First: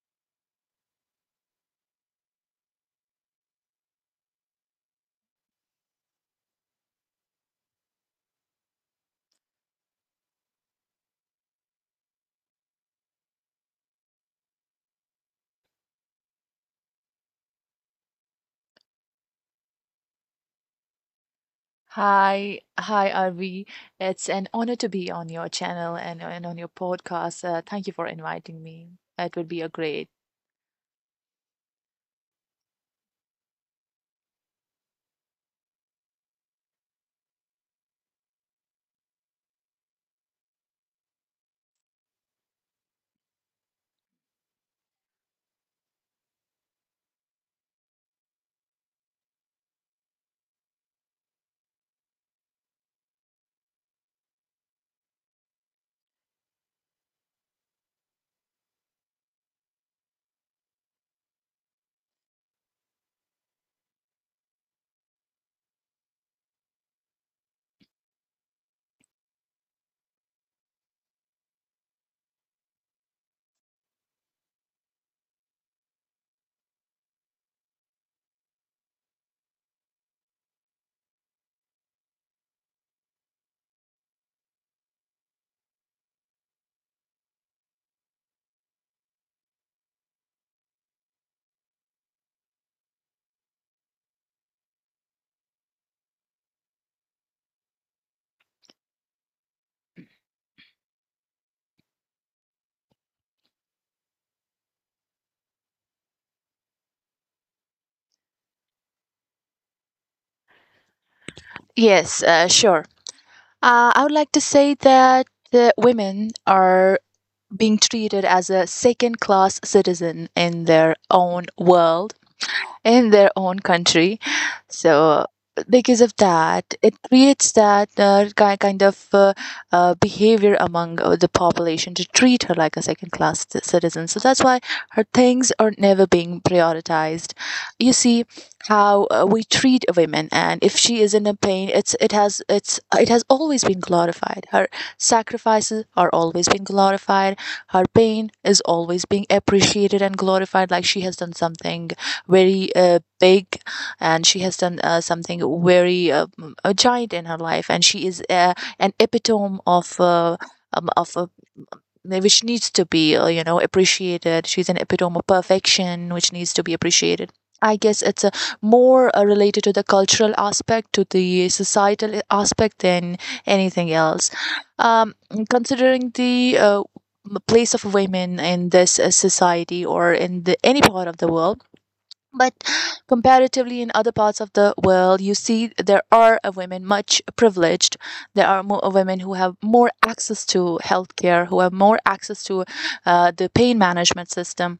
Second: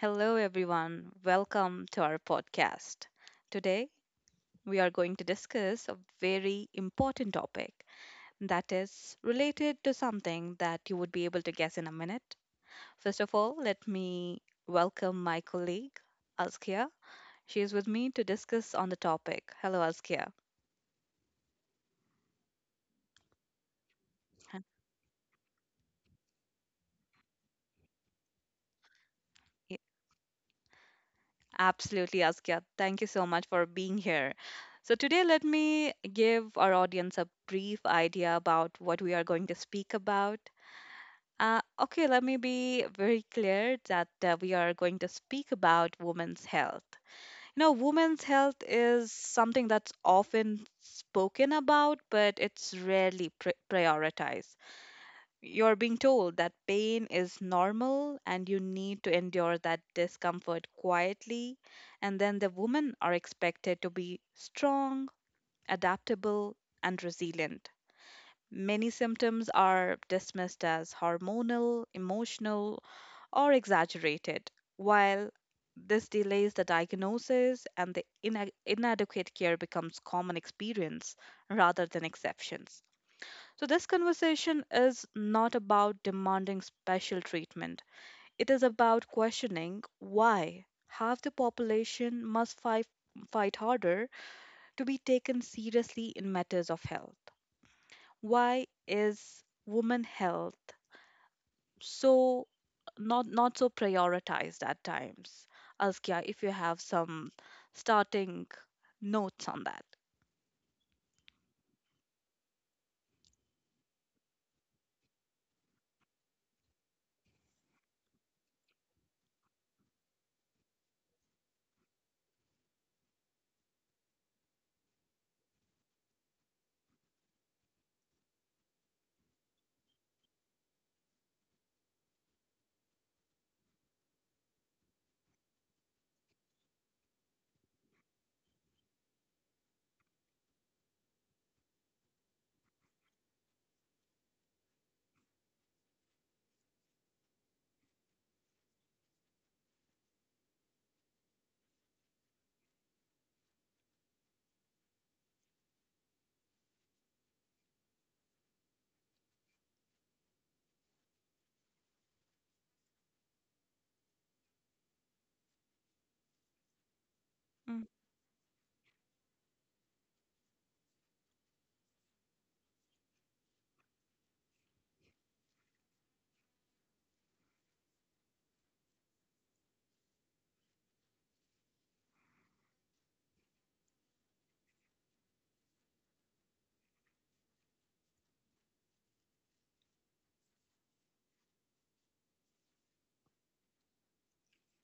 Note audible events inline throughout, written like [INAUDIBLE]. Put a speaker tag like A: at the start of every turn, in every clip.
A: Hello, everyone. Welcome to our podcast. Today, we are going to discuss a very important topic that is related to something that you would be able to guess in a minute. First of all, let me welcome my colleague, Azkia. She is with me to discuss on the topic. Hello, Azkia.
B: Hi, Arvi. It's an honor to be
A: Huh?
B: on your channel and on your podcast. Thank you for inviting me. It would be a great.
A: Y- Absolutely, Azkia. Thank you so much for being here. So, today, let me give our audience a brief idea about what we are going to speak about. Okay, let me be very clear that we are going to speak about women's health. You know, women's health is something that's often spoken about, but it's rarely prioritized. You're being told that pain is normal and you need to endure that discomfort quietly, and then the women are expected to be strong, adaptable, and resilient. Many symptoms are dismissed as hormonal, emotional, or exaggerated, while this delays the diagnosis and the inadequate care becomes common experience rather than exceptions. So, this conversation is not about demanding special treatment, it is about questioning why half the population must fight harder to be taken seriously in matters of health. Why is women health so not so prioritized at times? Askia, if you have some starting notes on that.
B: Yes, sure. I would like to say that women are being treated as a second class citizen in their own world in their own country. So because of that, it creates that kind of behavior among the population to treat her like a second class citizen. So that's why her things are never being prioritized. You see how we treat women, and if she is in a pain, it has it has always been glorified. Her sacrifices are always being glorified. Her pain is always being appreciated and glorified, like she has done something very big, and she has done something very a giant in her life, and she is an epitome of a which needs to be appreciated. She's an epitome of perfection which needs to be appreciated. I
A: Mm.
B: guess it's a more related to the cultural aspect, to the societal aspect than anything else. um, Considering the place of women in this society or in the any part of the world, but [SIGHS] comparatively in other parts of the world you see there are women much privileged. There are more women who have more access to healthcare, who have more access to the pain management system.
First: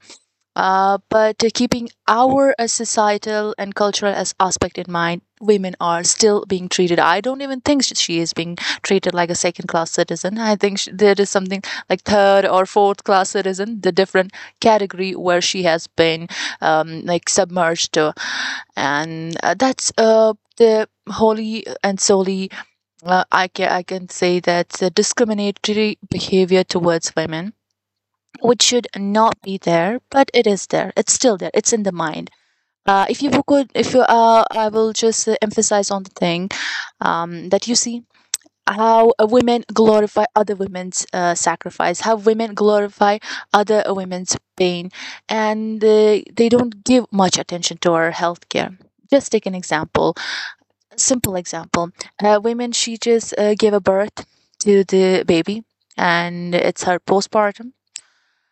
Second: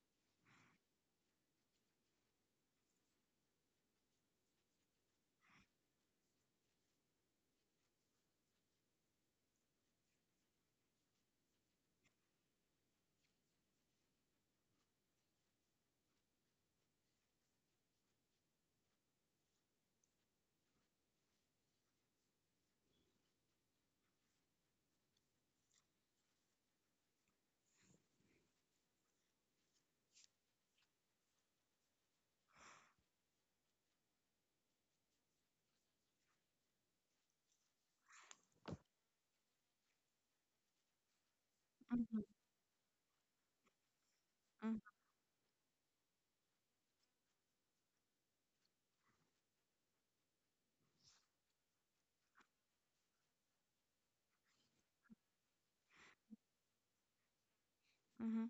B: But keeping our societal and cultural as aspect in mind, women are still being treated. I don't even think she is being treated like a second class citizen. I think sh there is something like third or fourth class citizen, the different category where she has been like submerged to, and that's the wholly and solely I can say that's a discriminatory behavior towards women which should not be there, but it is there. It's still there. It's in the mind. If you could, if you, I will just emphasize on the thing, that you see how women glorify other women's sacrifice, how
A: Mhm.
B: women glorify other women's
A: Mhm.
B: pain, and they don't give much attention to our healthcare. Just take an example, a simple example. Women, she just gave a birth to the baby, and it's her postpartum.
A: Mhm.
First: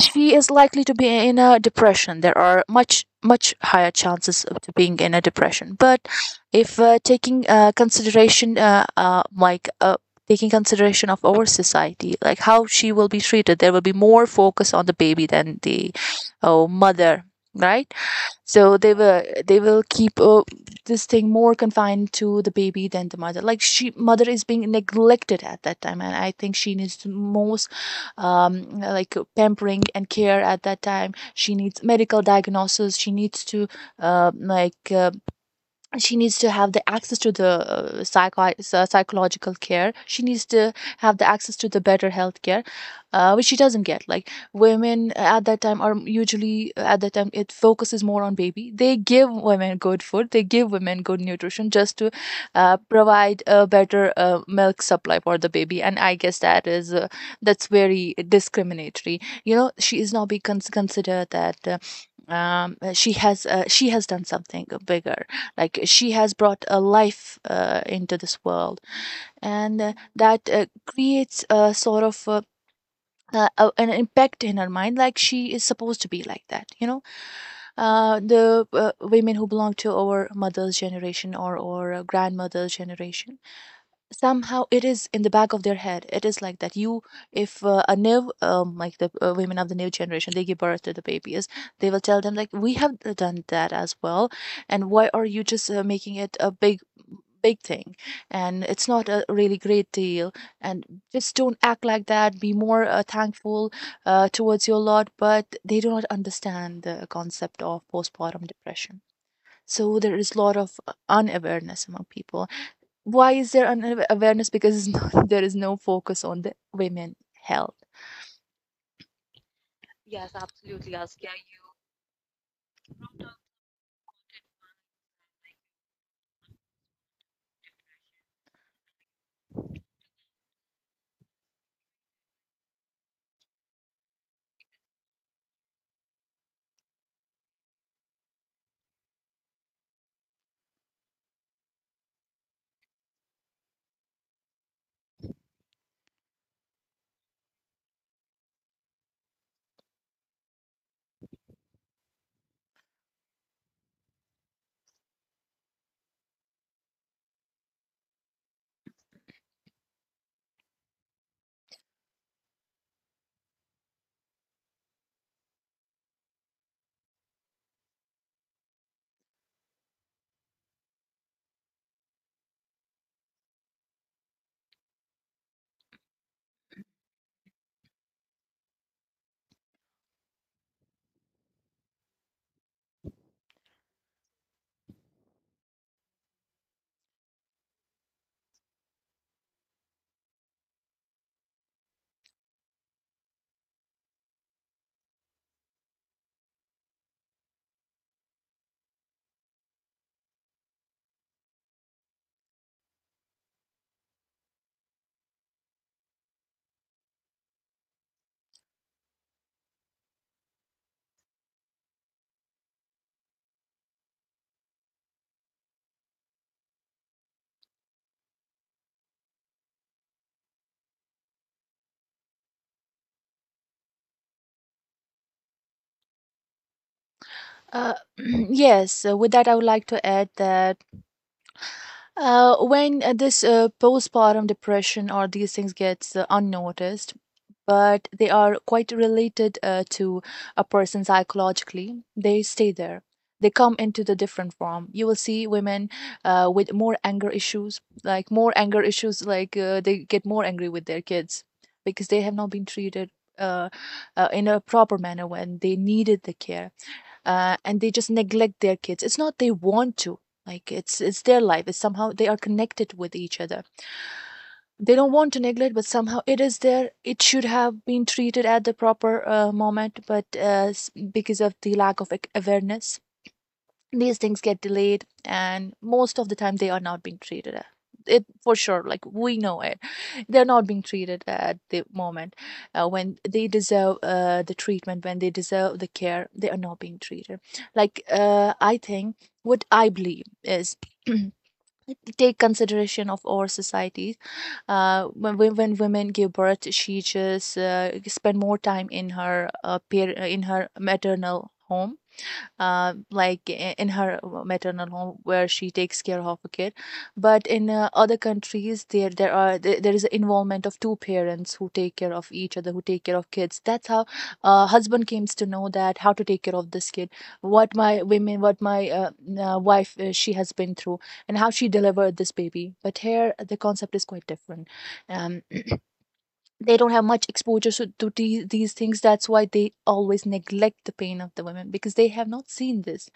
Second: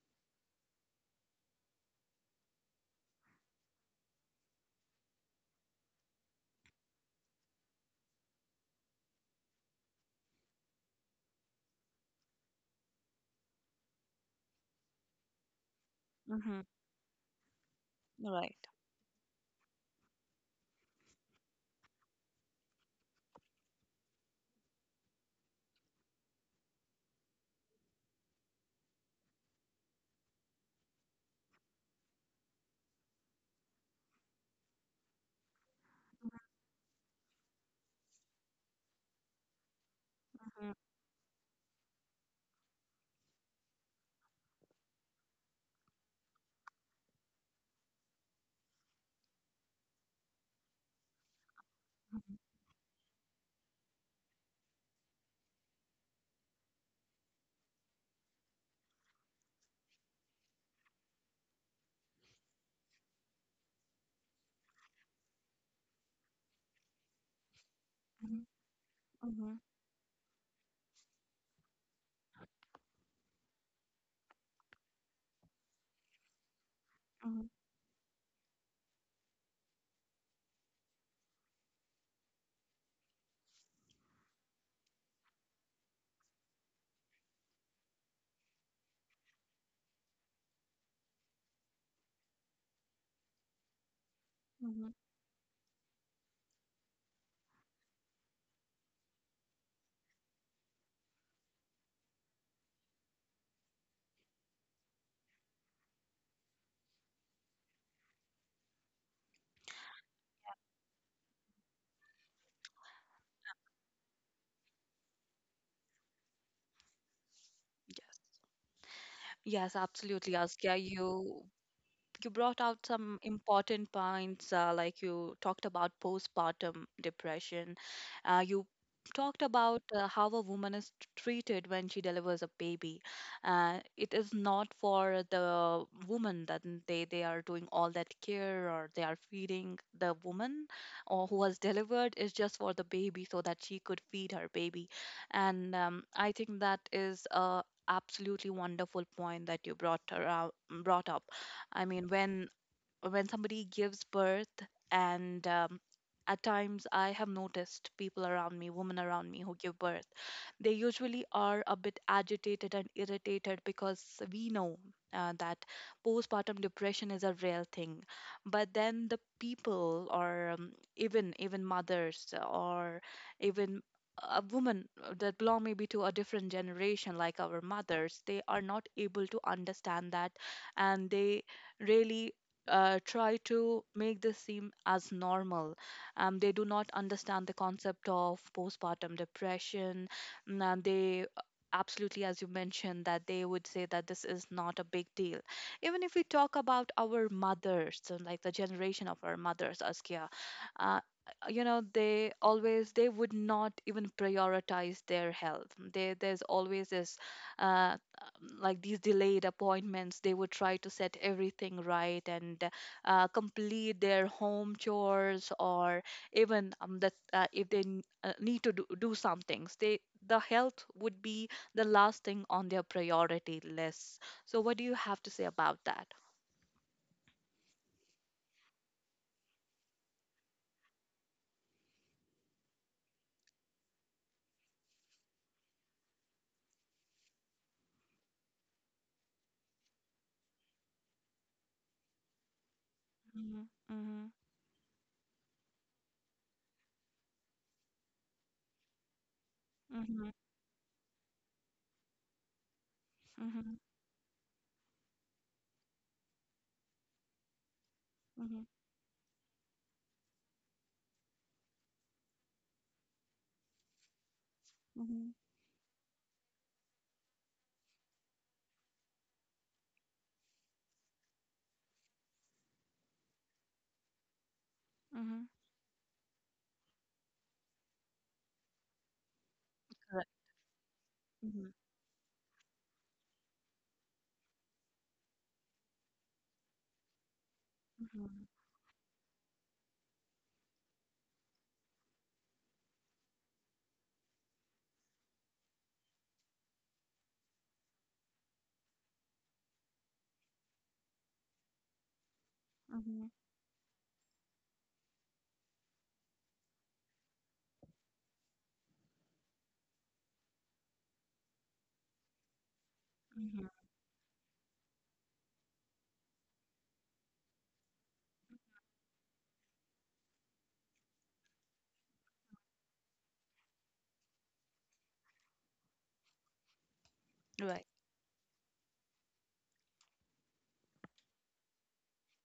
B: She is likely to be in a depression. There are much higher chances of to being in a depression. But if taking consideration of our society, like how she will be treated, there will be more focus on the baby than the
A: Mm-hmm.
B: oh, mother, right?
A: Right.
B: So they will keep this thing more confined to the baby than the mother. Like she mother is being neglected at that time, and I think she needs the most, like, pampering and care at that time. She needs medical diagnosis. She needs to uh, like uh, she needs to have the access to the psychological care. She needs to
A: Mhm.
B: have the access to the better health care, which she doesn't get. Like women at that time are usually at that time it focuses more on baby. They give women good food, they give women good nutrition just to
A: Mhm.
B: provide a better milk supply for the baby, and I guess that is that's very discriminatory. You know, she is not be considered that she has done something bigger, like she has brought a life into this
A: Mhm.
B: world,
A: Mhm.
B: and that creates a sort of an impact in her mind, like she is supposed to be like that, you know.
A: Mhm.
B: The women who belong to our mother's generation or grandmother's generation, somehow it is in the back of their head, it is like that. You, if a new, like, the women of the new generation, they give birth to the babies, they will tell them, like, we have done that as well, and
A: Mhm.
B: why are you just making it a big thing, and it's not a really great deal, and just don't act like that. Be more thankful towards your lot. But they do not understand the concept of postpartum depression. So there is a lot of unawareness among people. Why is there unawareness? Because [LAUGHS] there is no focus on the women health.
A: Yes, yes, absolutely, Askia. You brought out some important points, like you talked about postpartum depression. You talked about how a woman is treated when she delivers a baby. It is not for the woman that they are doing all that care, or they are feeding the woman or who has delivered, is just for the baby so that she could feed her baby. And I think that is a absolutely wonderful point that you brought up. I mean, when somebody gives birth and at times I have noticed people around me women around me who give birth, they usually are a bit agitated and irritated because we know that postpartum depression is a real thing. But then the people, or even mothers, or even a woman that belong maybe to a different generation, like our mothers, they are not able to understand that, and they really try to make this seem as normal. They do not understand the concept of postpartum depression, and they, absolutely, as you mentioned, that they would say that this is not a big deal. Even if we talk about our mothers, so like the generation of our mothers, Askia, uh, you know, they would not even prioritize their health. They there's always this, uh, like these delayed appointments. They would try to set everything right and complete their home chores, or even that, if they need to do some things, the health would be the last thing on their priority list. So what do you have to say about that?
B: Uh, [CLEARS THROAT] yes, with that, I would like to add that when this postpartum depression or these things gets unnoticed, but they are quite related to a person psychologically, they stay there. They come into the
A: Mhm.
B: different form. You
A: Mhm.
B: will see women with more anger issues, like more anger issues, like they get more angry with their
A: Mhm.
B: kids because they have not been treated uh, in
A: Mhm.
B: a proper manner when they needed the care, and they just neglect their kids. It's not
A: Mhm.
B: they want to. Like, it's their life. It's somehow they are connected with each other. They don't want to neglect, but
A: Mhm.
B: somehow it is there. It should have been treated at the proper moment, but because of the lack of awareness, these things get delayed, and most
A: Mhm.
B: of the time they are not being treated it for sure, like, we know it they're not being
A: Correct.
B: treated at the moment
A: Mhm.
B: when they deserve the treatment, when they deserve the care they are not being treated. Like, I think
A: Mhm.
B: what I believe is [CLEARS THROAT] take consideration of our society. When women give birth, she just spend more time in her in her maternal home, in
A: Mhm.
B: her maternal home, where she takes care of a kid. But in other countries there is an involvement of two parents who take care of each other, who take care of kids. That's how
A: Mhm.
B: husband comes to know that how to take care of this kid, what my women, what my wife she has been through, and how she delivered this baby. But here the concept is quite different. um, they don't have much exposure so, to the,
A: Right.
B: these things. That's why they always neglect the pain of the women, because they have not seen this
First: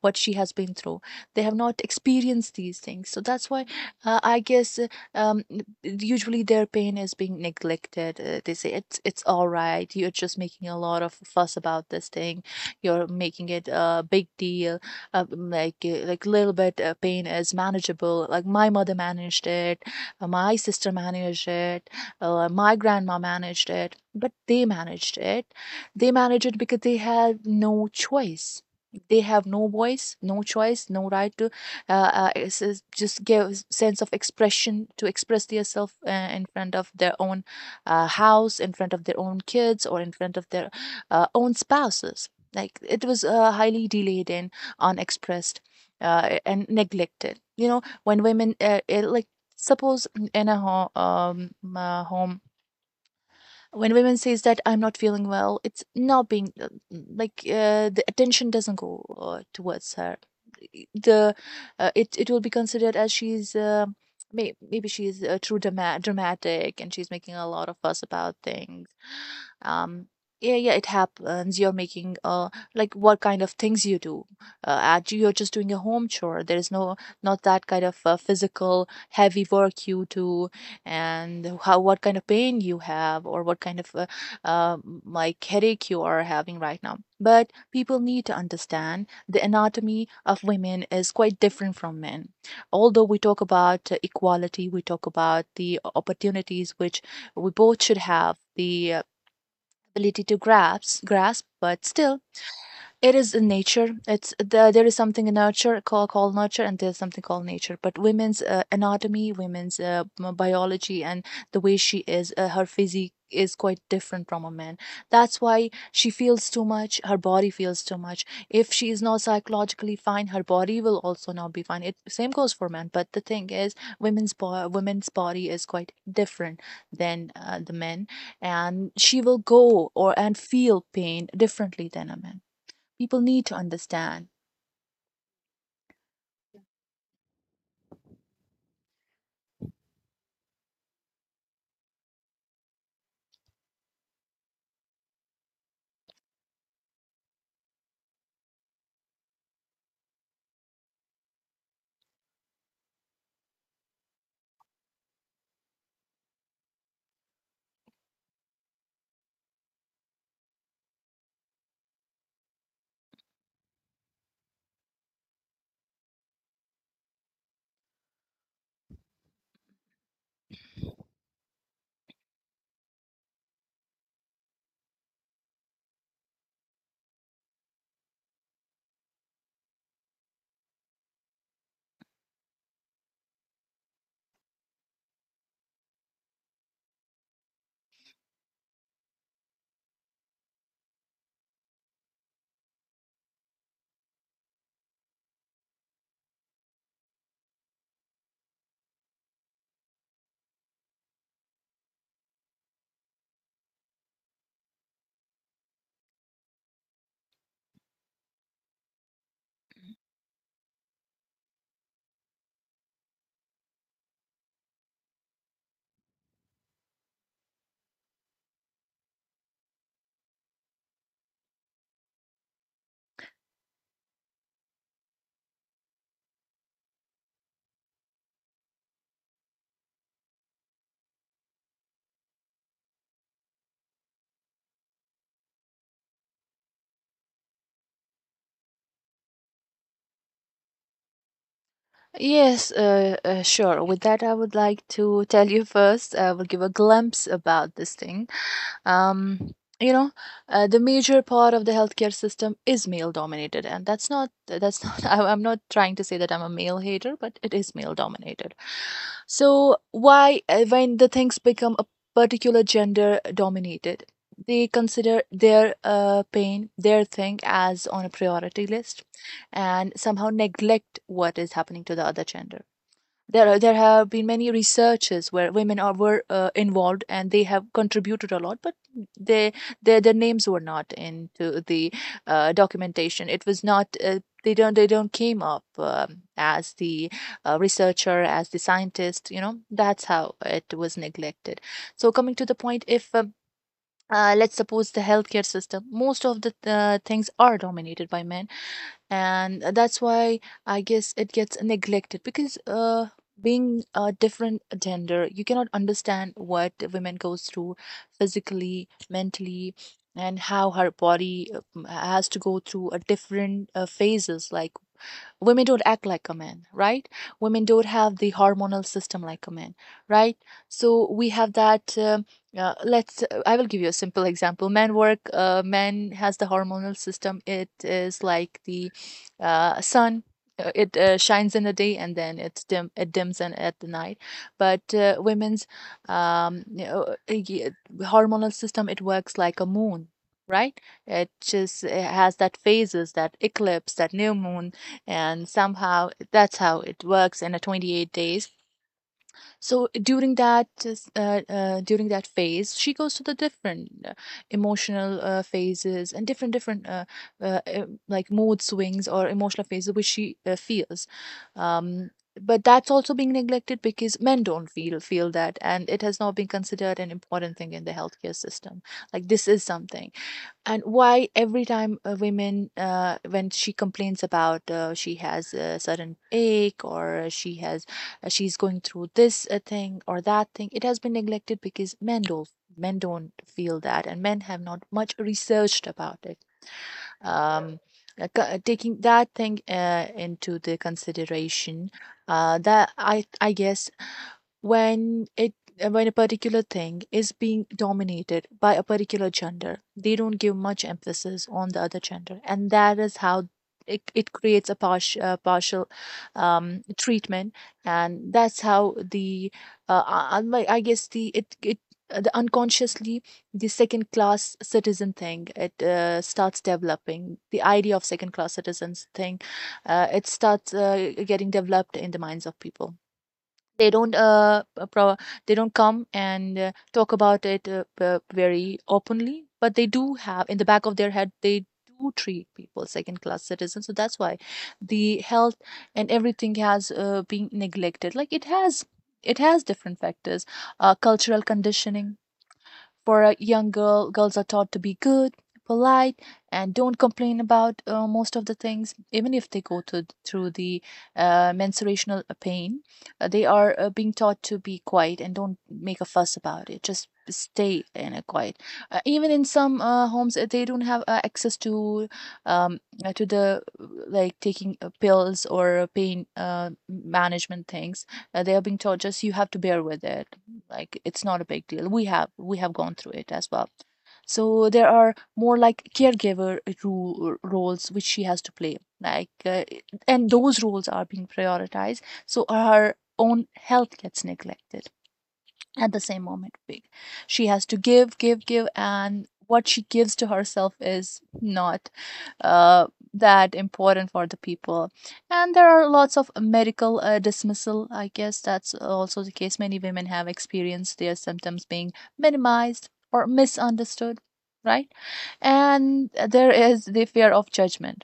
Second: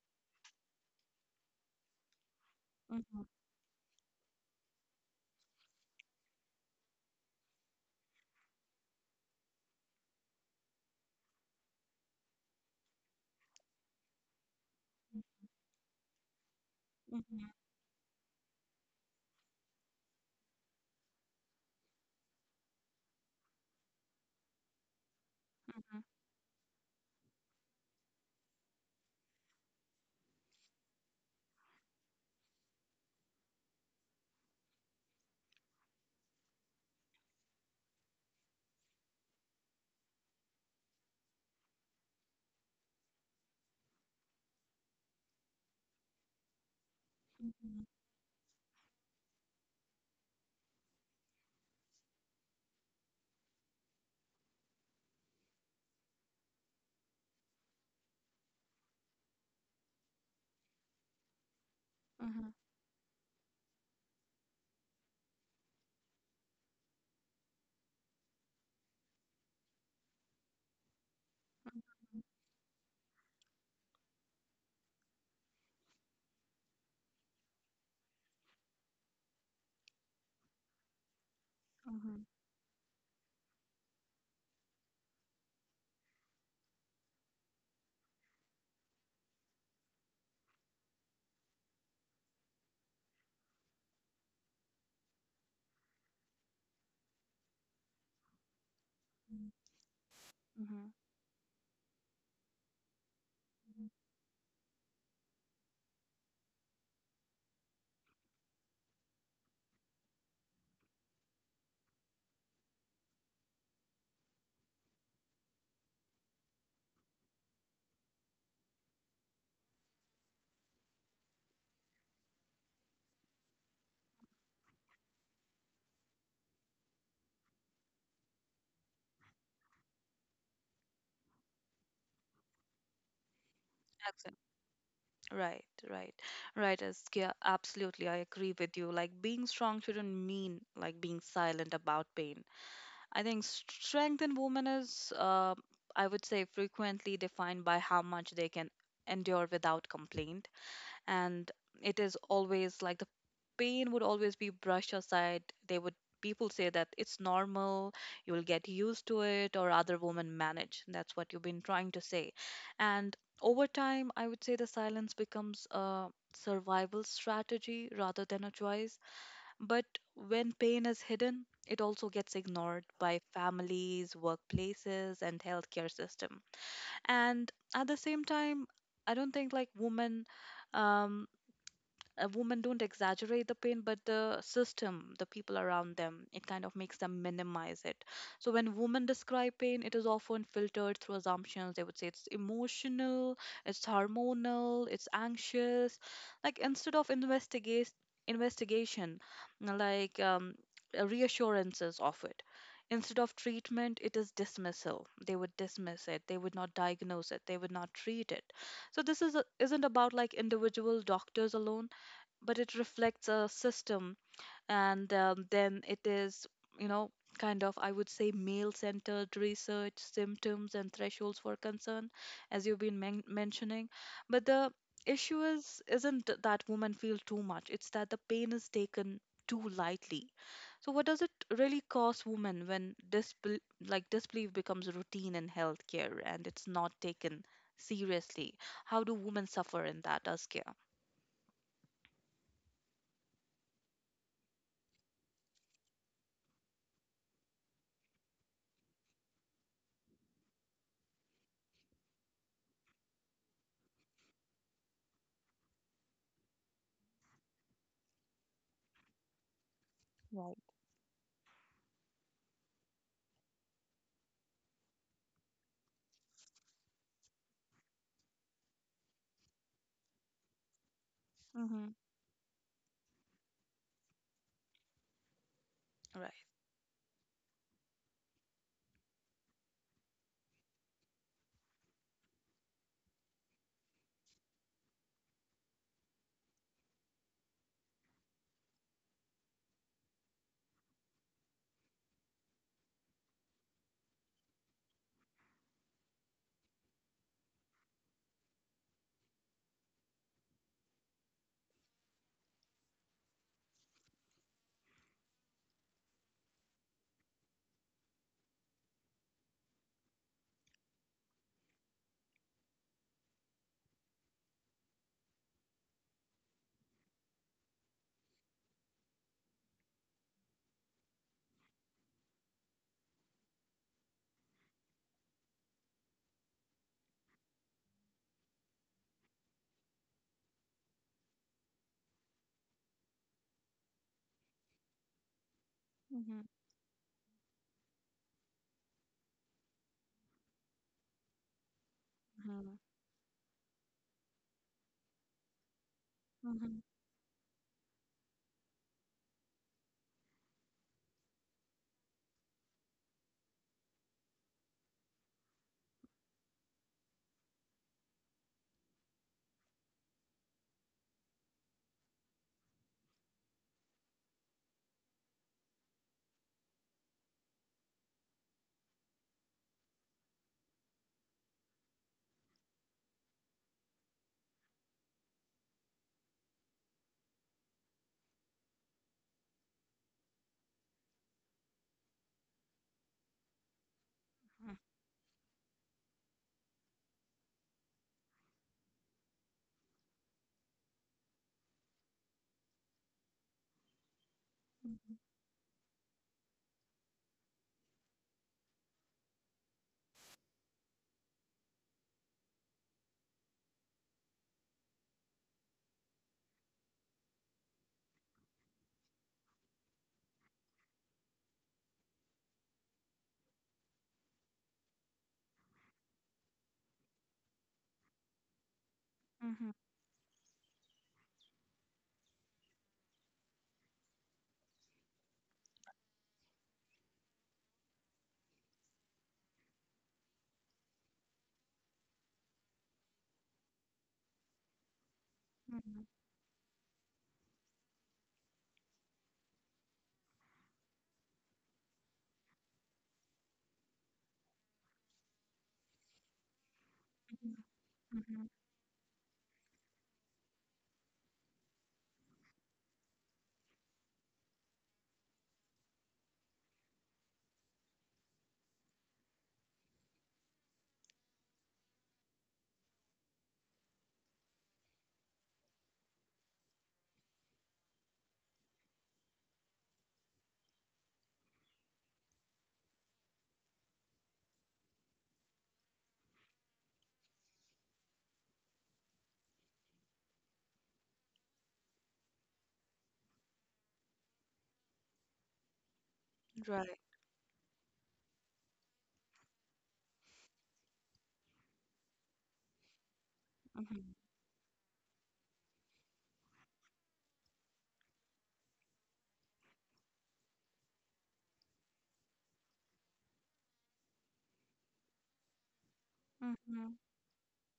B: what she has been through. They have not experienced these things. So
A: Mhm.
B: that's why uh, i guess uh, um, usually their pain is being neglected. They say it's all right, you're just making a lot of fuss about this thing, you're making it a big deal. Like little bit pain
A: Mhm.
B: is manageable, like my mother managed it, my sister managed it, my grandma managed it, but they managed it.
A: Mhm.
B: They managed it because they had no choice. They have no voice, no choice, no right to it's just give sense of expression to express themselves in front of their own house, in front of their own kids, or in front of their own spouses. Like it was highly delayed and unexpressed and neglected. You
A: Mhm.
B: know, when women it, like suppose in a home, home. When women says that I'm not feeling well, it's not being the attention doesn't go towards her. The uh, it
A: Mhm.
B: it will be considered as she's maybe she's too dramatic, and she's making a lot of fuss about things. um yeah, yeah, it happens. You're making like what kind of things you do. Actually you're just doing a home chore. There is no not that kind of physical heavy work you do. And how,
A: Mhm.
B: what kind of pain you have, or what kind of uh, like headache you are having right now. But people need to understand the anatomy of women is quite different from men. Although we talk about equality, we talk about the opportunities which we both should have the
A: Mhm.
B: ability to
A: Hmm.
B: grasp, but still it is in nature. It's the, there is something in nurture called, nurture, and there's something called nature. But women's anatomy, women's biology, and the way she is, her physique is quite different from a man. That's why she feels too much. Her body feels too much. If she is not psychologically fine, her body will also not be fine. It same goes for men. But the thing is, women's body is quite different than the men, and she will go or and feel pain differently than a man. People need to
A: Exactly.
B: understand.
A: Right, right, right. As Yeah, absolutely, I agree with you. Like being strong shouldn't mean like being silent about pain. I think strength in women is, I would say, frequently defined by how much they can endure without complaint, and it is always like the pain would always be brushed aside. They would People say that it's normal, you will get used to it, or other women manage. That's what you've been trying to say. And over time, I would say the silence becomes a survival strategy rather than a choice. But when pain is hidden, it also gets ignored by families, workplaces, and healthcare system. And at the same time, I don't think like women um, a woman don't exaggerate the pain, but the system, the people around them, it kind of makes them minimize it. So when women describe pain, it is often filtered through assumptions. They would say it's emotional, it's hormonal, it's anxious, like instead of investigate investigation, like reassurances of it instead of treatment, it is dismissal. They would dismiss it, they would not diagnose it, they would not treat it. So this isn't about like individual doctors alone, but it reflects a system. And then it is, you know, kind of, I would say, male centered research, symptoms, and thresholds for concern, as you've been mentioning. But the issue is, isn't that women feel too much, it's that the pain is taken too lightly. So, what does it really cost women when like disbelief becomes routine in healthcare and it's not taken seriously? How do women suffer in that, us care?
B: Yes, sure. With that, I would like to tell you first, I will give a glimpse about this thing. um, you know the major part of the healthcare system is male dominated, and that's not [LAUGHS] I'm not trying to say that I'm a male hater, but it is male dominated. So why, when
A: Right.
B: the things become a particular gender dominated, they consider their pain, their thing, as on a priority list, and somehow neglect what is happening to the other
A: Mm-hmm.
B: gender. There have been many researches where women are were
A: Right.
B: involved, and they have contributed a lot, but they, their names were not into the documentation. It was not uh, they don't they don't came up as the researcher, as the scientist. That's how it was neglected. So coming to the point, if let's suppose the healthcare system, most of the things are dominated by men, and that's why I guess it gets neglected, because being a different gender, you cannot understand what women goes through physically, mentally, and how her body has to go through a different phases. Like, women don't act like a man, right? Women don't have the hormonal system like a man, right? So we have that. Let's I will give you a simple example. Men has the hormonal system. It is like the sun. It shines in the day, and then it dims in at the night. But women's, um, you
A: Mhm.
B: know, uh, hormonal system, it works like a moon, right? It has that phases,
A: Mhm.
B: that eclipse, that new moon, and somehow that's how it
A: Mhm.
B: works in a 28 days. So during that phase, she goes to the different emotional phases, and different like mood swings or emotional phases which she feels. um, but that's also being neglected, because men don't feel that, and it has not been considered an important thing in the healthcare system. Like, this is something. And why every time a women, when she complains about, she has a sudden ache, or she has, she's going through this thing or that thing, it has been neglected because men don't feel that, and men have not much
A: Mhm.
B: researched about it. um, Taking that thing into the consideration, that I guess when
A: Mhm.
B: it, when a particular thing is being dominated by a particular gender, they don't give much emphasis on the other gender, and that is how it creates a partial, partial treatment. And that's how the, uh, I I guess the, it the unconsciously, the second class citizen thing, it starts developing the idea of second class citizens thing.
A: Mhm.
B: It starts getting developed in the minds of people. They don't uh, uh, pro- they don't come and talk about it very openly, but they do have in the back of their head, they do treat people second class citizens. So that's why the health and everything has been neglected. Like, it has, it has different factors. Cultural conditioning: for a young girl, girls are taught to be good, polite, and don't complain about,
A: Mhm.
B: most of the
A: Mhm.
B: things,
A: Mhm.
B: even if they go through the menstruational pain. They are being taught to be quiet and don't make a fuss about it. Just stay in a quiet. Even in some homes, they don't have access um, to the like taking pills or pain management things. They are being taught, just you have to bear with it, like it's not a big deal, we have gone through it as well. So there are more like caregiver roles which she has to play, like, and those roles are being prioritized, so her own health gets neglected at the same moment big.
A: Right.
B: She has to give, give, give, and what she gives to herself is not, uh, that important for the
A: Mhm.
B: people. And there are lots of medical dismissal. I guess that's also the case. Many women have experienced their symptoms being minimized or misunderstood, right? And there is the
A: Mhm.
B: fear of judgment,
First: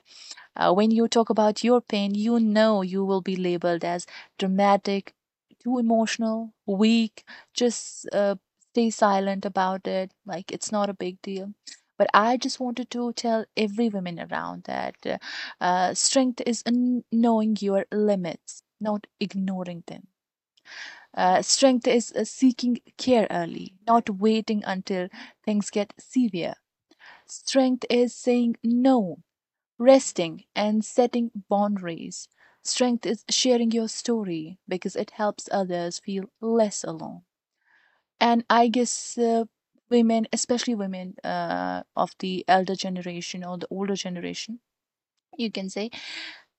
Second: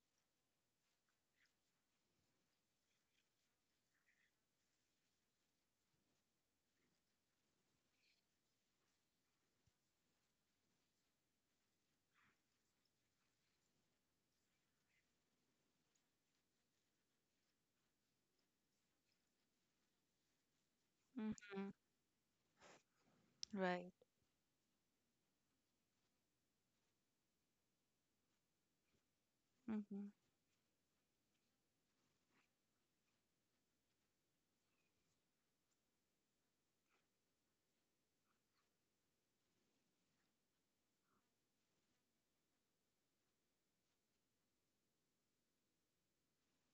B: when you talk about your pain. You will be labeled as dramatic, too emotional, weak. Just, stay silent about it. Like, it's not a big deal. But I just wanted to tell every woman around that, strength is in knowing your limits, not ignoring them.
A: Mhm.
B: Strength is, seeking care early,
A: Right.
B: not waiting until things get severe. Strength is saying no,
A: Mhm.
B: resting and setting boundaries. Strength is sharing your story, because it helps others feel less alone. And I guess, women, especially women of the elder generation or the older generation, you can say,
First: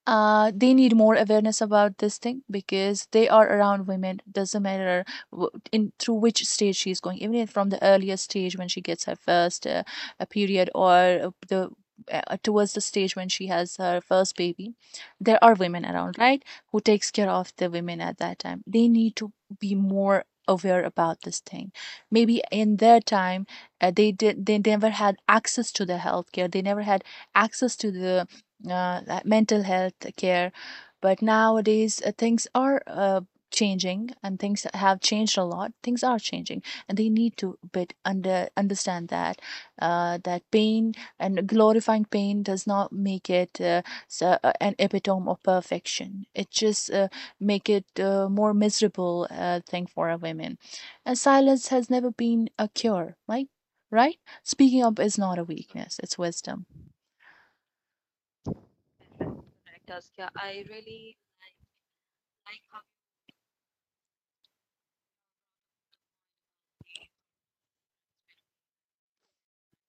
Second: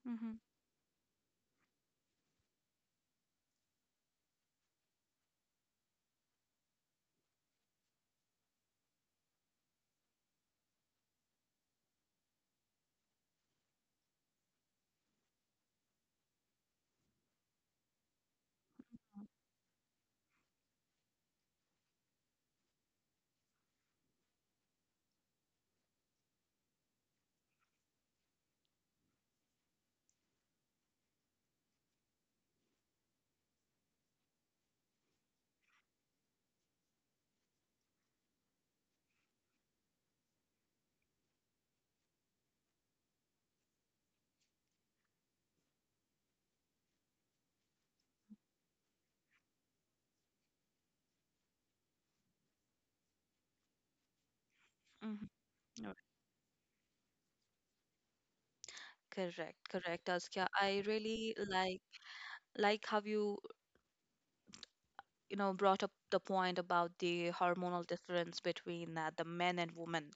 A: Mhm.
B: they need more awareness about this thing, because they are around women. Doesn't matter in through which stage she's going, even if from the earliest stage when she gets her first, a period, or the towards the stage when she has her first baby. There are women around, right? Who takes care of the women at that time? They need to be more aware about this thing. Maybe in their time, they never had access to the healthcare. They never had access to the, that mental health care. But nowadays, things are, changing, and things have changed a lot. Things are changing, and they need to bit understand that, that pain and glorifying pain does not make it, an epitome of perfection. It just, make it, more miserable thing for a women. And silence has never been a cure, right? Right? Speaking up
A: Mhm.
B: is not a
A: All right.
B: weakness; it's wisdom.
A: Correct, correct, Askia. I really like how you you know brought up the point about the hormonal difference between the men and women.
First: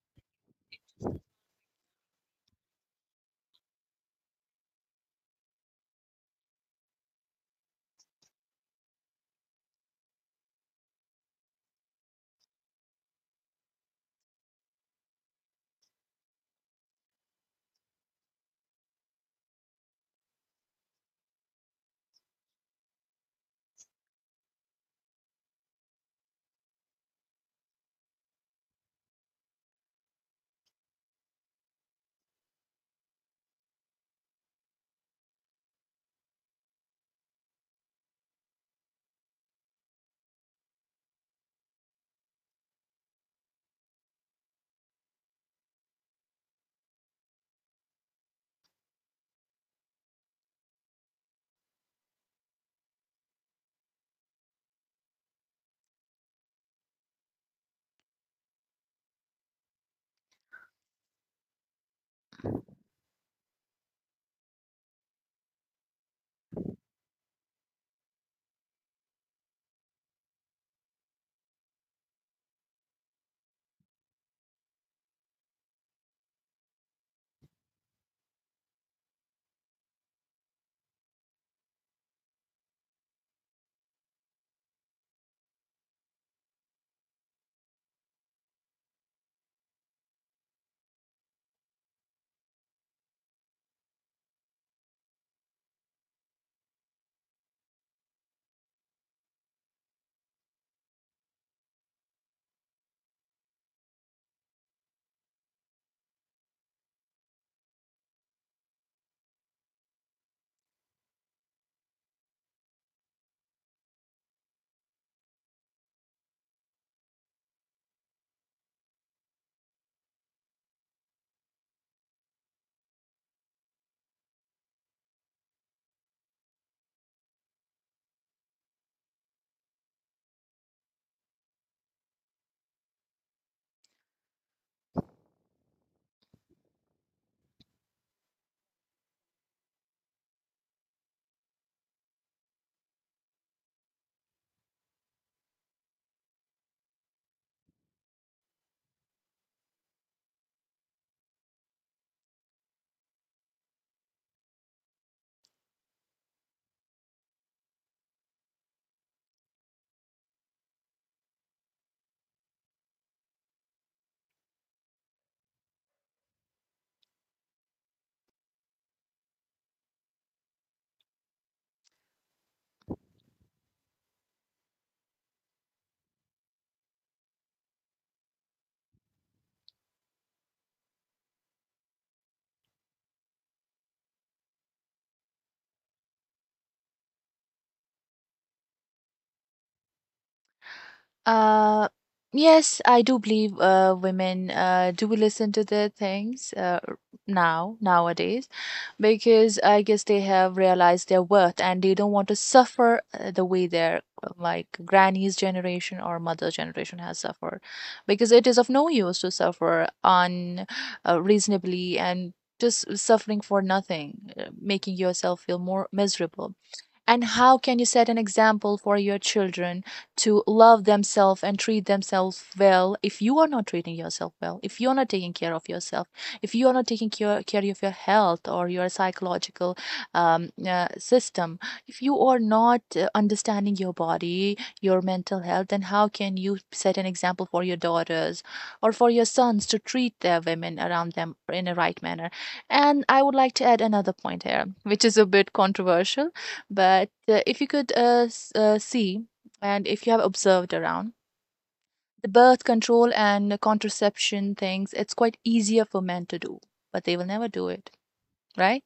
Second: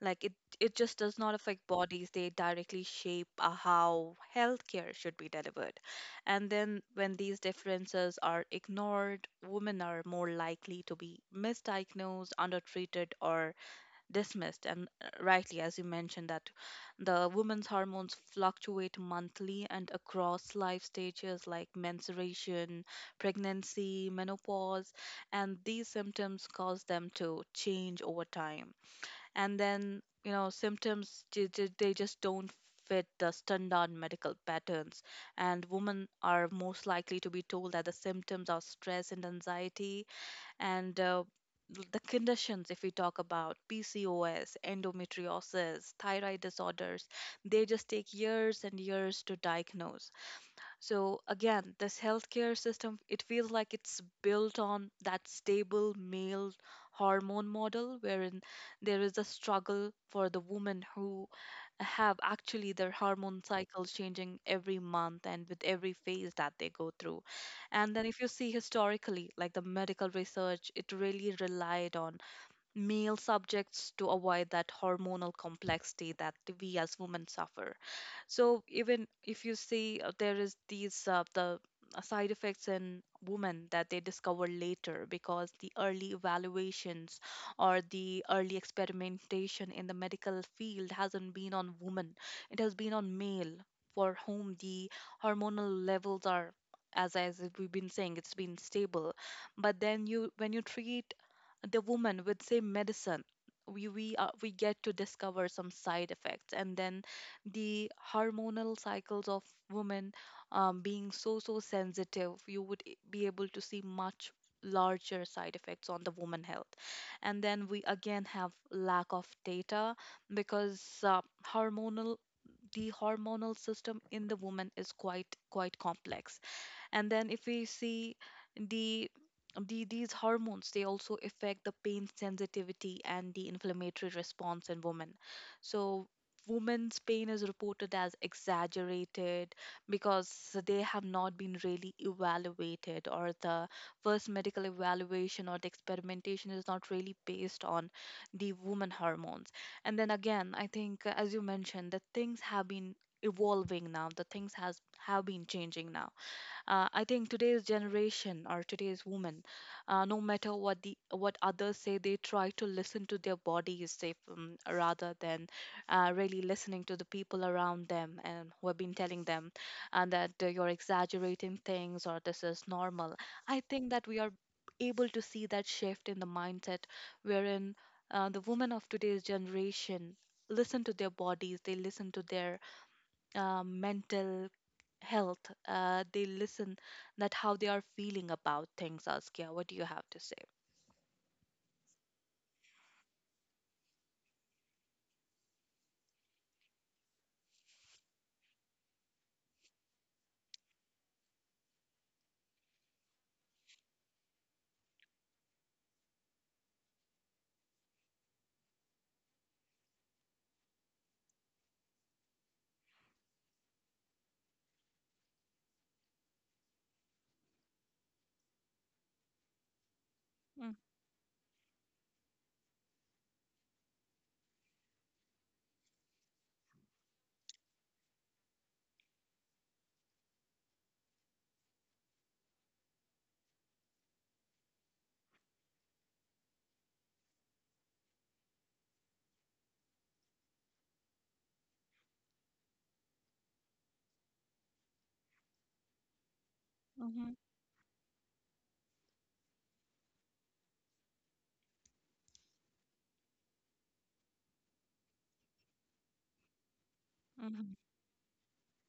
A: Like it just does not affect bodies, they directly shape how healthcare should be delivered. And then when these differences are ignored, women are more likely to be misdiagnosed, undertreated, or dismissed, and rightly, as you mentioned, that the woman's hormones fluctuate monthly and across life stages like menstruation, pregnancy, menopause, and these symptoms cause them to change over time. And then, you know, they just don't fit the standard medical patterns, and women are most likely to be told that the symptoms are stress and anxiety. And the conditions, if we talk about PCOS, endometriosis, thyroid disorders, they just take years and years to diagnose. So again, this healthcare system, it feels like it's built on that stable male hormone model, wherein there is a struggle for the women who have actually their hormone cycle changing every month and with every phase that they go through. And then if you see historically, like the medical research, it really relied on male subjects to avoid that hormonal complexity that we as women suffer. So even if you see, there is these the side effects in women that they discover later, because the early evaluations or the early experimentation in the medical field hasn't been on women, it has been on male, for whom the hormonal levels are, as we've been saying, it's been stable. But then you when you treat the woman with same medicine, we get to discover some side effects. And then the hormonal cycles of women, being so sensitive, you would be able to see much larger side effects on the woman health. And then we again have lack of data because hormonal the hormonal system in the woman is quite complex. And then if we see the these hormones, they also affect the pain sensitivity and the inflammatory response in women. So women's pain is reported as exaggerated because they have not been really evaluated, or the first medical evaluation or the experimentation is not really based on the woman hormones. And then again, I think, as you mentioned, that things have been evolving now. The things has have been changing now. I think today's generation or today's woman, no matter what others say, they try to listen to their bodies, if, rather than really listening to the people around them and who have been telling them, and that you're exaggerating things or this is normal. I think that we are able to see that shift in the mindset, wherein the women of today's generation listen to their bodies, they listen to their mental health, they listen that how they are feeling about things. Askia, what do you have to say?
B: Uh, yes, I do believe, women do listen to their things, nowadays, because I guess they have realized their worth, and they don't want to suffer, the way their, like, granny's generation or mother's generation has suffered, because it is of no use to suffer unreasonably. uh, and just suffering for nothing, making yourself feel more miserable. And how can you set an example for your children to love themselves and treat themselves well, if you are not treating yourself well, if you're not taking care of yourself, if you are not taking care of your health or your psychological, system, if you are not, understanding your body, your mental health, then how can you set an example for your daughters or for your sons to treat their women around them in a right manner? And I would like to add another point here, which is a bit controversial, but
A: Mm-hmm.
B: if you could, see, and if you have observed around, the birth control and contraception things, it's quite easier for men to do, but they will never do
A: Mm-hmm.
B: it, right?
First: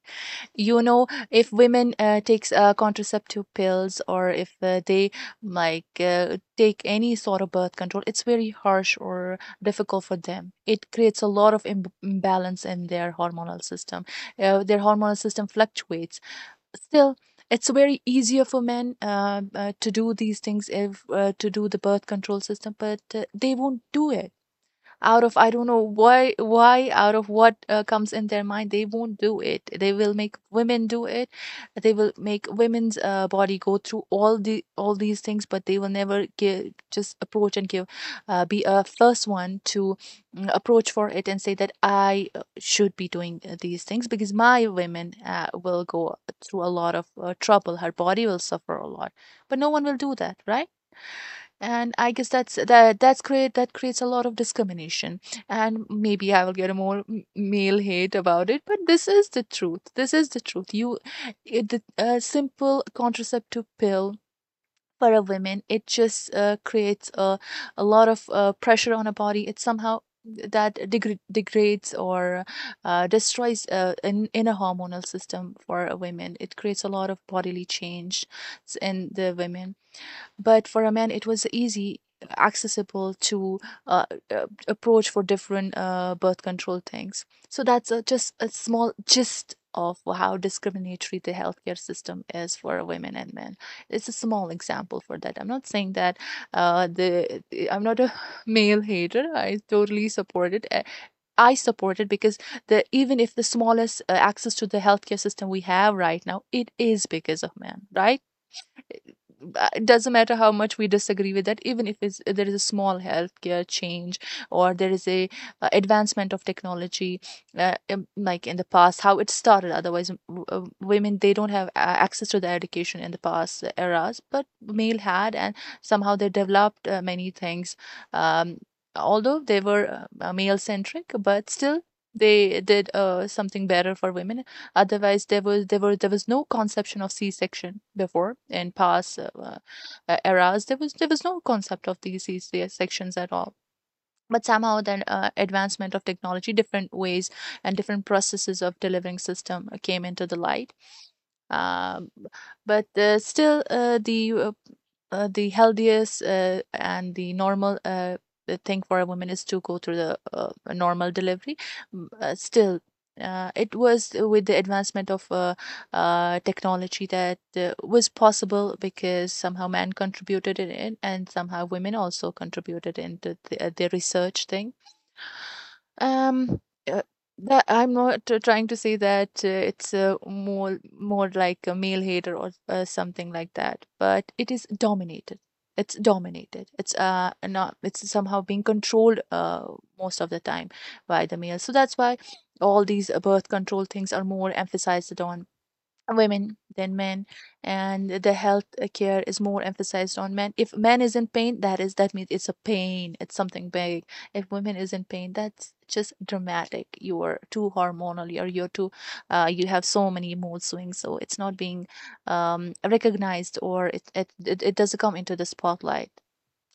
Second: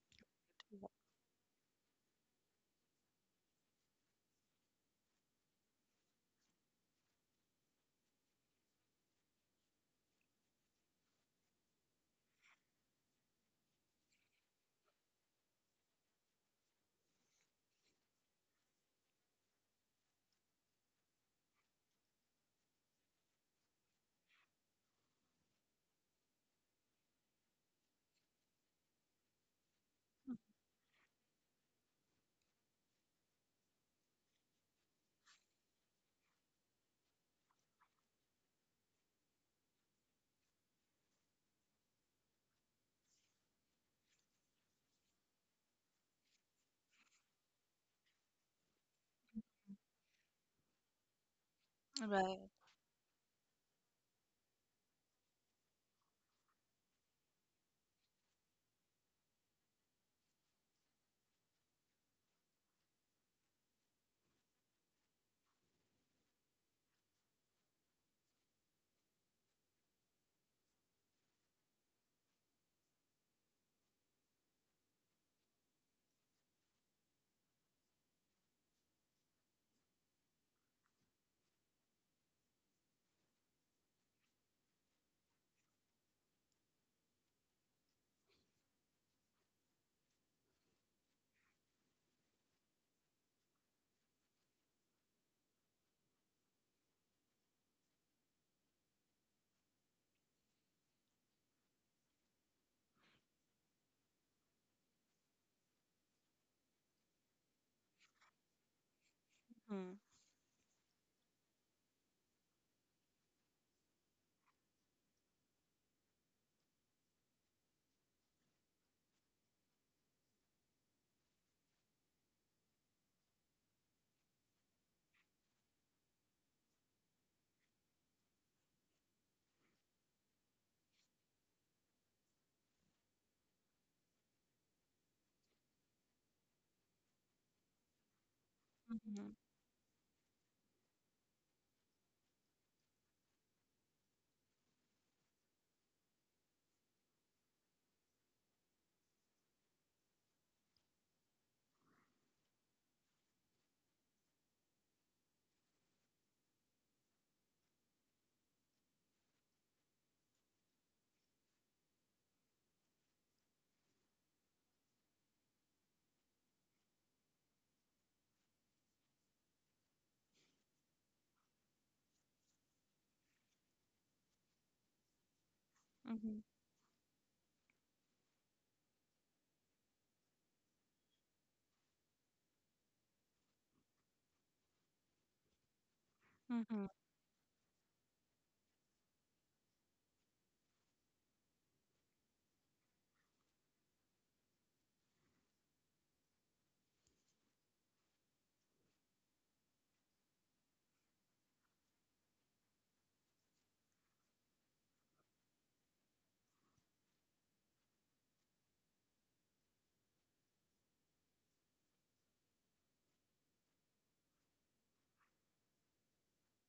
B: If women takes contraceptive pills, or if they, like, take any sort of birth control, it's very harsh or difficult for them. It creates a lot of imbalance in their hormonal system. Their hormonal system fluctuates. Still, it's very easier for men, to do these things, if to do the birth control system, but they won't do it out of, I don't know why out of what, comes in their mind. They won't do it. They will make women do it. They will make women's body go through all these things, but they will never give just approach and give, be a first one to, approach for it and say that I, should be doing, these things, because my women, will go through a lot of, trouble. Her body will suffer a lot. But no one will do that, right? And I guess
A: Right.
B: that's great. That creates a lot of discrimination, and maybe I will get a more male hate about it, but this is the truth. This is the truth you it, the a simple contraceptive pill for a woman, it just creates a lot of pressure on a body. It somehow degrades or destroys in a hormonal system. For a women, it creates a lot of bodily change in the women, but for a man it was easy accessible to uh, approach for different birth control things. So that's just a small gist of how discriminatory the healthcare system is for women and men. It's a small example for that. I'm not saying that I'm not a [LAUGHS] male hater. I totally support it. I support it because the even if the smallest access to the healthcare system we have right now, it is because of men, right? It
A: Mm-hmm.
B: doesn't matter how much we disagree with that. Even if there is a small healthcare change or there is a advancement of technology, like in the past how it started. Otherwise, women, they don't have access to the education in the past eras, but male had, and somehow they developed many things. um, Although they were male centric, but still they did something better for women. Otherwise, there was no conception of C-section before in past
A: Mm-hmm.
B: eras. There was no concept of these C-sections at all, but somehow then advancement of technology, different ways and different processes of delivering system came into the light uh, but still the The healthiest and the normal the thing for a woman is to go through the a normal delivery. Still, it was with the advancement of technology that was possible, because somehow man contributed it in, and somehow women also contributed into the research thing. um, uh, that I'm not trying to say that it's more like a male hater or something like that, but it is dominated. It's dominated.
A: Mm-hmm.
B: It's not. It's somehow being controlled most of the time by the male. So that's why all these birth control things are more emphasized on women than men, and the health care is more emphasized on men. If man is in pain, that means it's a pain, it's something big. If women is in pain, that's just dramatic. You're too hormonal or you're too you have so many mood swings. So it's not being recognized, or it doesn't come into the spotlight,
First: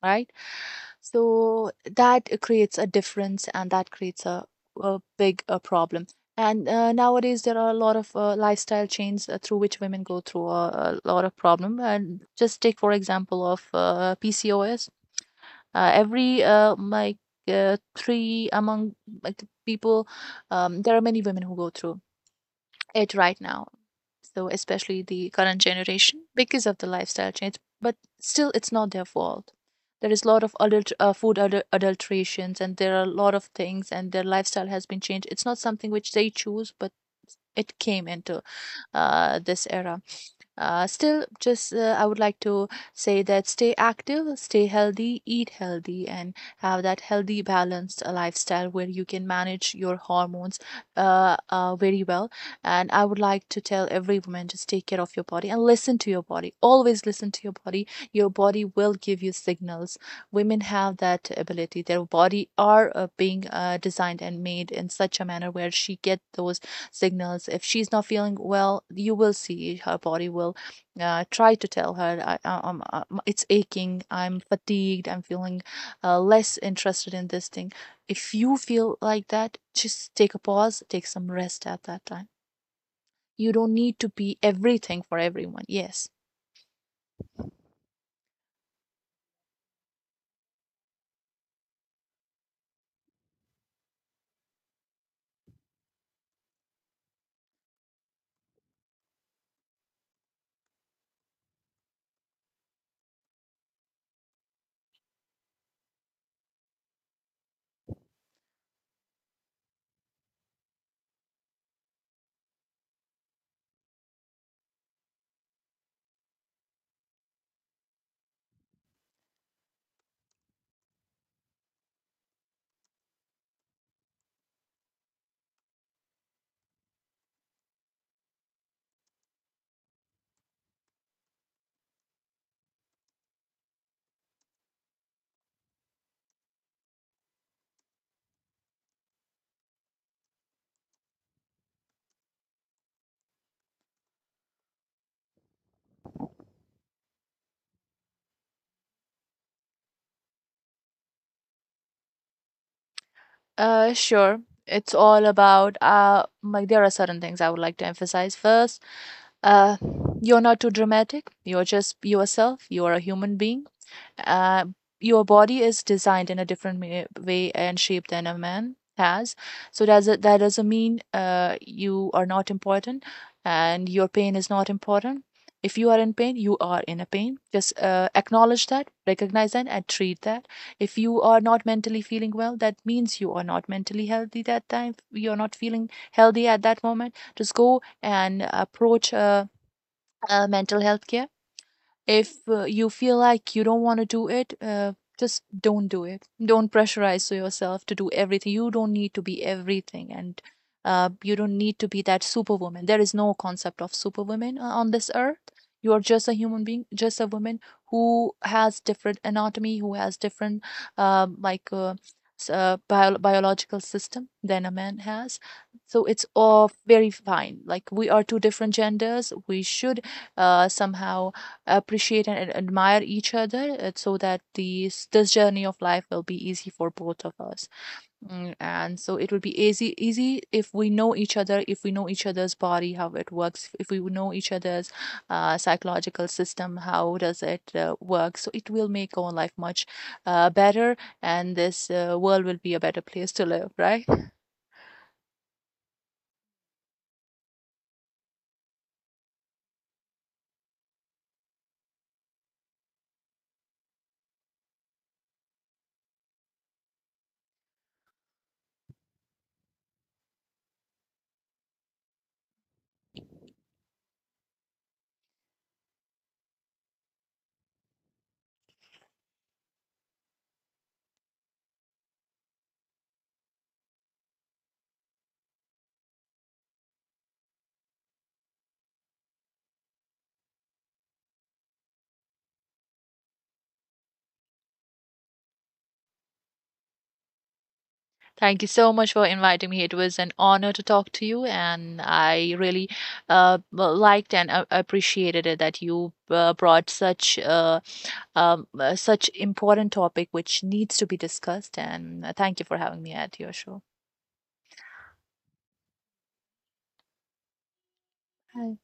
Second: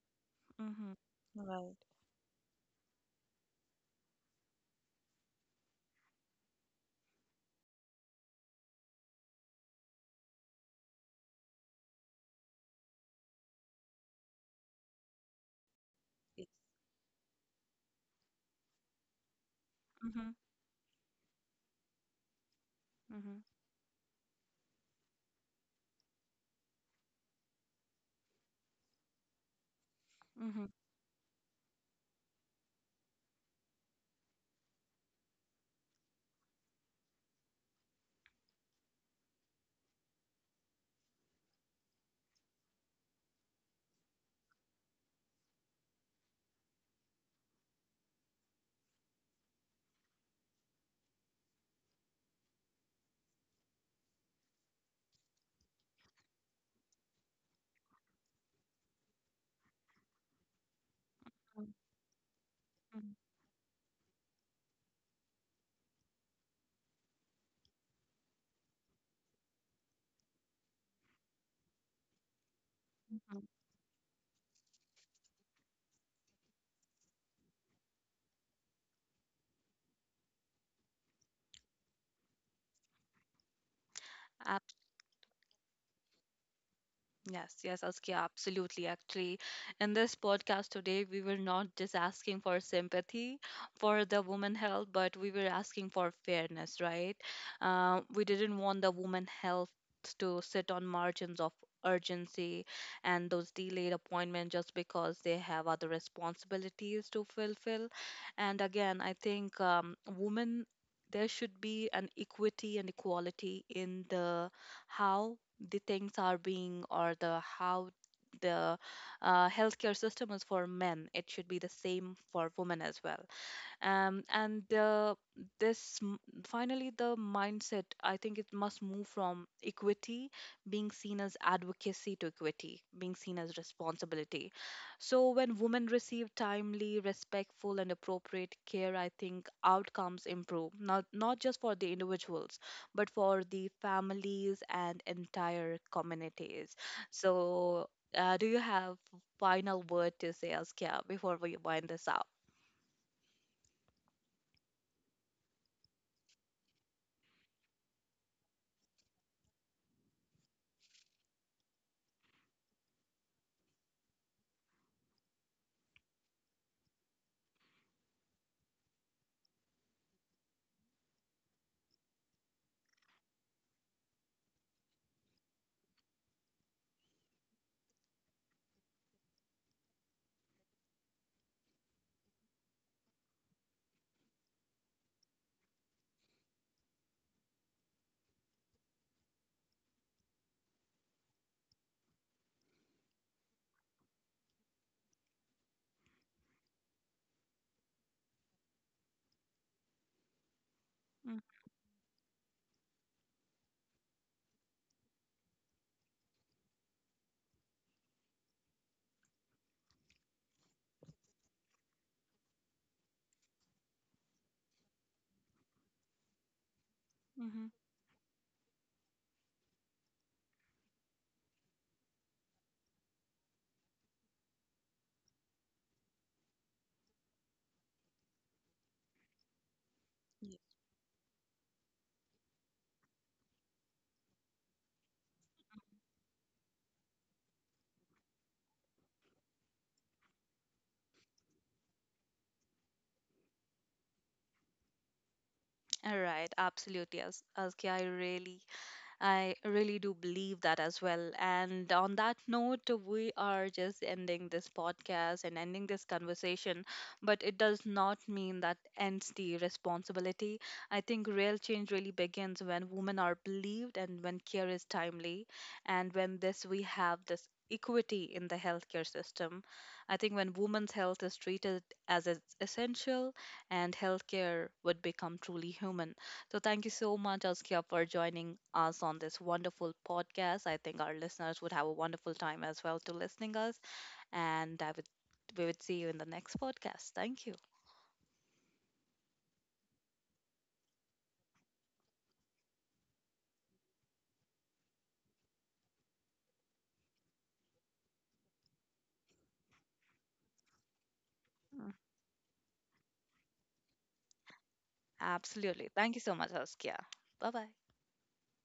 B: right?
A: Mm-hmm.
B: So
A: Right.
B: that creates a difference, and that creates a big problem. And nowadays there are a lot of lifestyle chains through which women go through a lot of problem. And just take, for example, of PCOS. Uh, every
A: Yes.
B: uh, like three among like people,
A: Mm-hmm.
B: there are many women who go through it right
A: Mm-hmm.
B: now. So especially the current generation, because of the lifestyle change. But still, it's not their fault. There is a lot of
A: Mm-hmm.
B: adult food adulterations, and there are a lot of things, and their lifestyle has been changed. It's not something which they choose, but it came into this era. Still, just I would like to say that stay active, stay healthy, eat healthy, and have that healthy, balanced lifestyle where you can manage your hormones very well. And I would like to tell every woman, just take care of your body and listen to your body. Always listen to your body. Your body will give you signals. Women have that ability. Their body are being designed and made in such a manner where she get those signals. If she's not feeling well, you will see her body will try to tell her, I
A: Mm-hmm.
B: it's aching, I'm fatigued, I'm feeling less interested in this thing. If you feel like that, just take a pause, take some rest at that time. You don't need to be everything for everyone. Yes.
A: Yes, yes, Askia, absolutely. Actually, in this podcast today, we were not just asking for sympathy for the woman health, but we were asking for fairness, right? We didn't want the woman health to sit on margins of urgency and those delayed appointments just because they have other responsibilities to fulfill. And again, I think, women. There should be an equity and equality in the how the things are being or the how the healthcare system is for men. It should be the same for women as well. And this m- finally, the mindset, I think, it must move from equity being seen as advocacy to equity being seen as responsibility. So when women receive timely, respectful and appropriate care, I think outcomes improve, not just for the individuals, but for the families and entire communities. So do you have final word to say, Askia, before we wind this up?
B: Sure. It's all about like there are certain things I would like to emphasize first. Uh, you're not too dramatic. You're just yourself. You are a human being. uh, your body is designed in a different way and shape than a man has. So does it that doesn't mean you are not important and your pain is not important. If you are in pain, you are in a pain. Just acknowledge that, recognize that, and treat that. If you are not mentally feeling well, that means you are not mentally healthy. That time you're not feeling healthy at that moment. Just go and approach a mental health care if you feel like you don't want to do it, just don't do it. Don't pressurize yourself to do everything. You don't need to be everything, and you don't need to be that superwoman. There is no concept of superwoman on this earth. You are just a human being, just a woman who has different anatomy, who has different um, like uh, biological system than a man has. So it's all very fine.
A: Mm-hmm.
B: Like, we are two different genders. We should somehow appreciate and admire each other so that these this journey of life will be easy for both of us. Mm, and so it will be easy if we know each other, if we know each other's body, how it works, if we know each other's psychological system, how does it work. So it will make our life much better, and this world will be a better place to live, right?
A: All right, absolutely, Askia. I really do believe that as well. And on that note, we are just ending this podcast and ending this conversation, but it does not mean that ends the responsibility. I think real change really begins when women are believed and when care is timely, and when this we have this equity in the healthcare system. I think when women's health is treated as essential, and healthcare would become truly human. So, thank you so much, Askia, for joining us on this wonderful podcast. I think our listeners would have a wonderful time as well to listening us, and I would we would see you in the next podcast. Thank you.
B: Thank you so much for inviting me. It was an honor to talk to you, and I really liked and appreciated it that you brought such such important topic which needs to be discussed.
A: Mm.
B: And thank you for having me at your show.
A: Absolutely. Thank you so much, Askia. Bye bye.
B: Hi.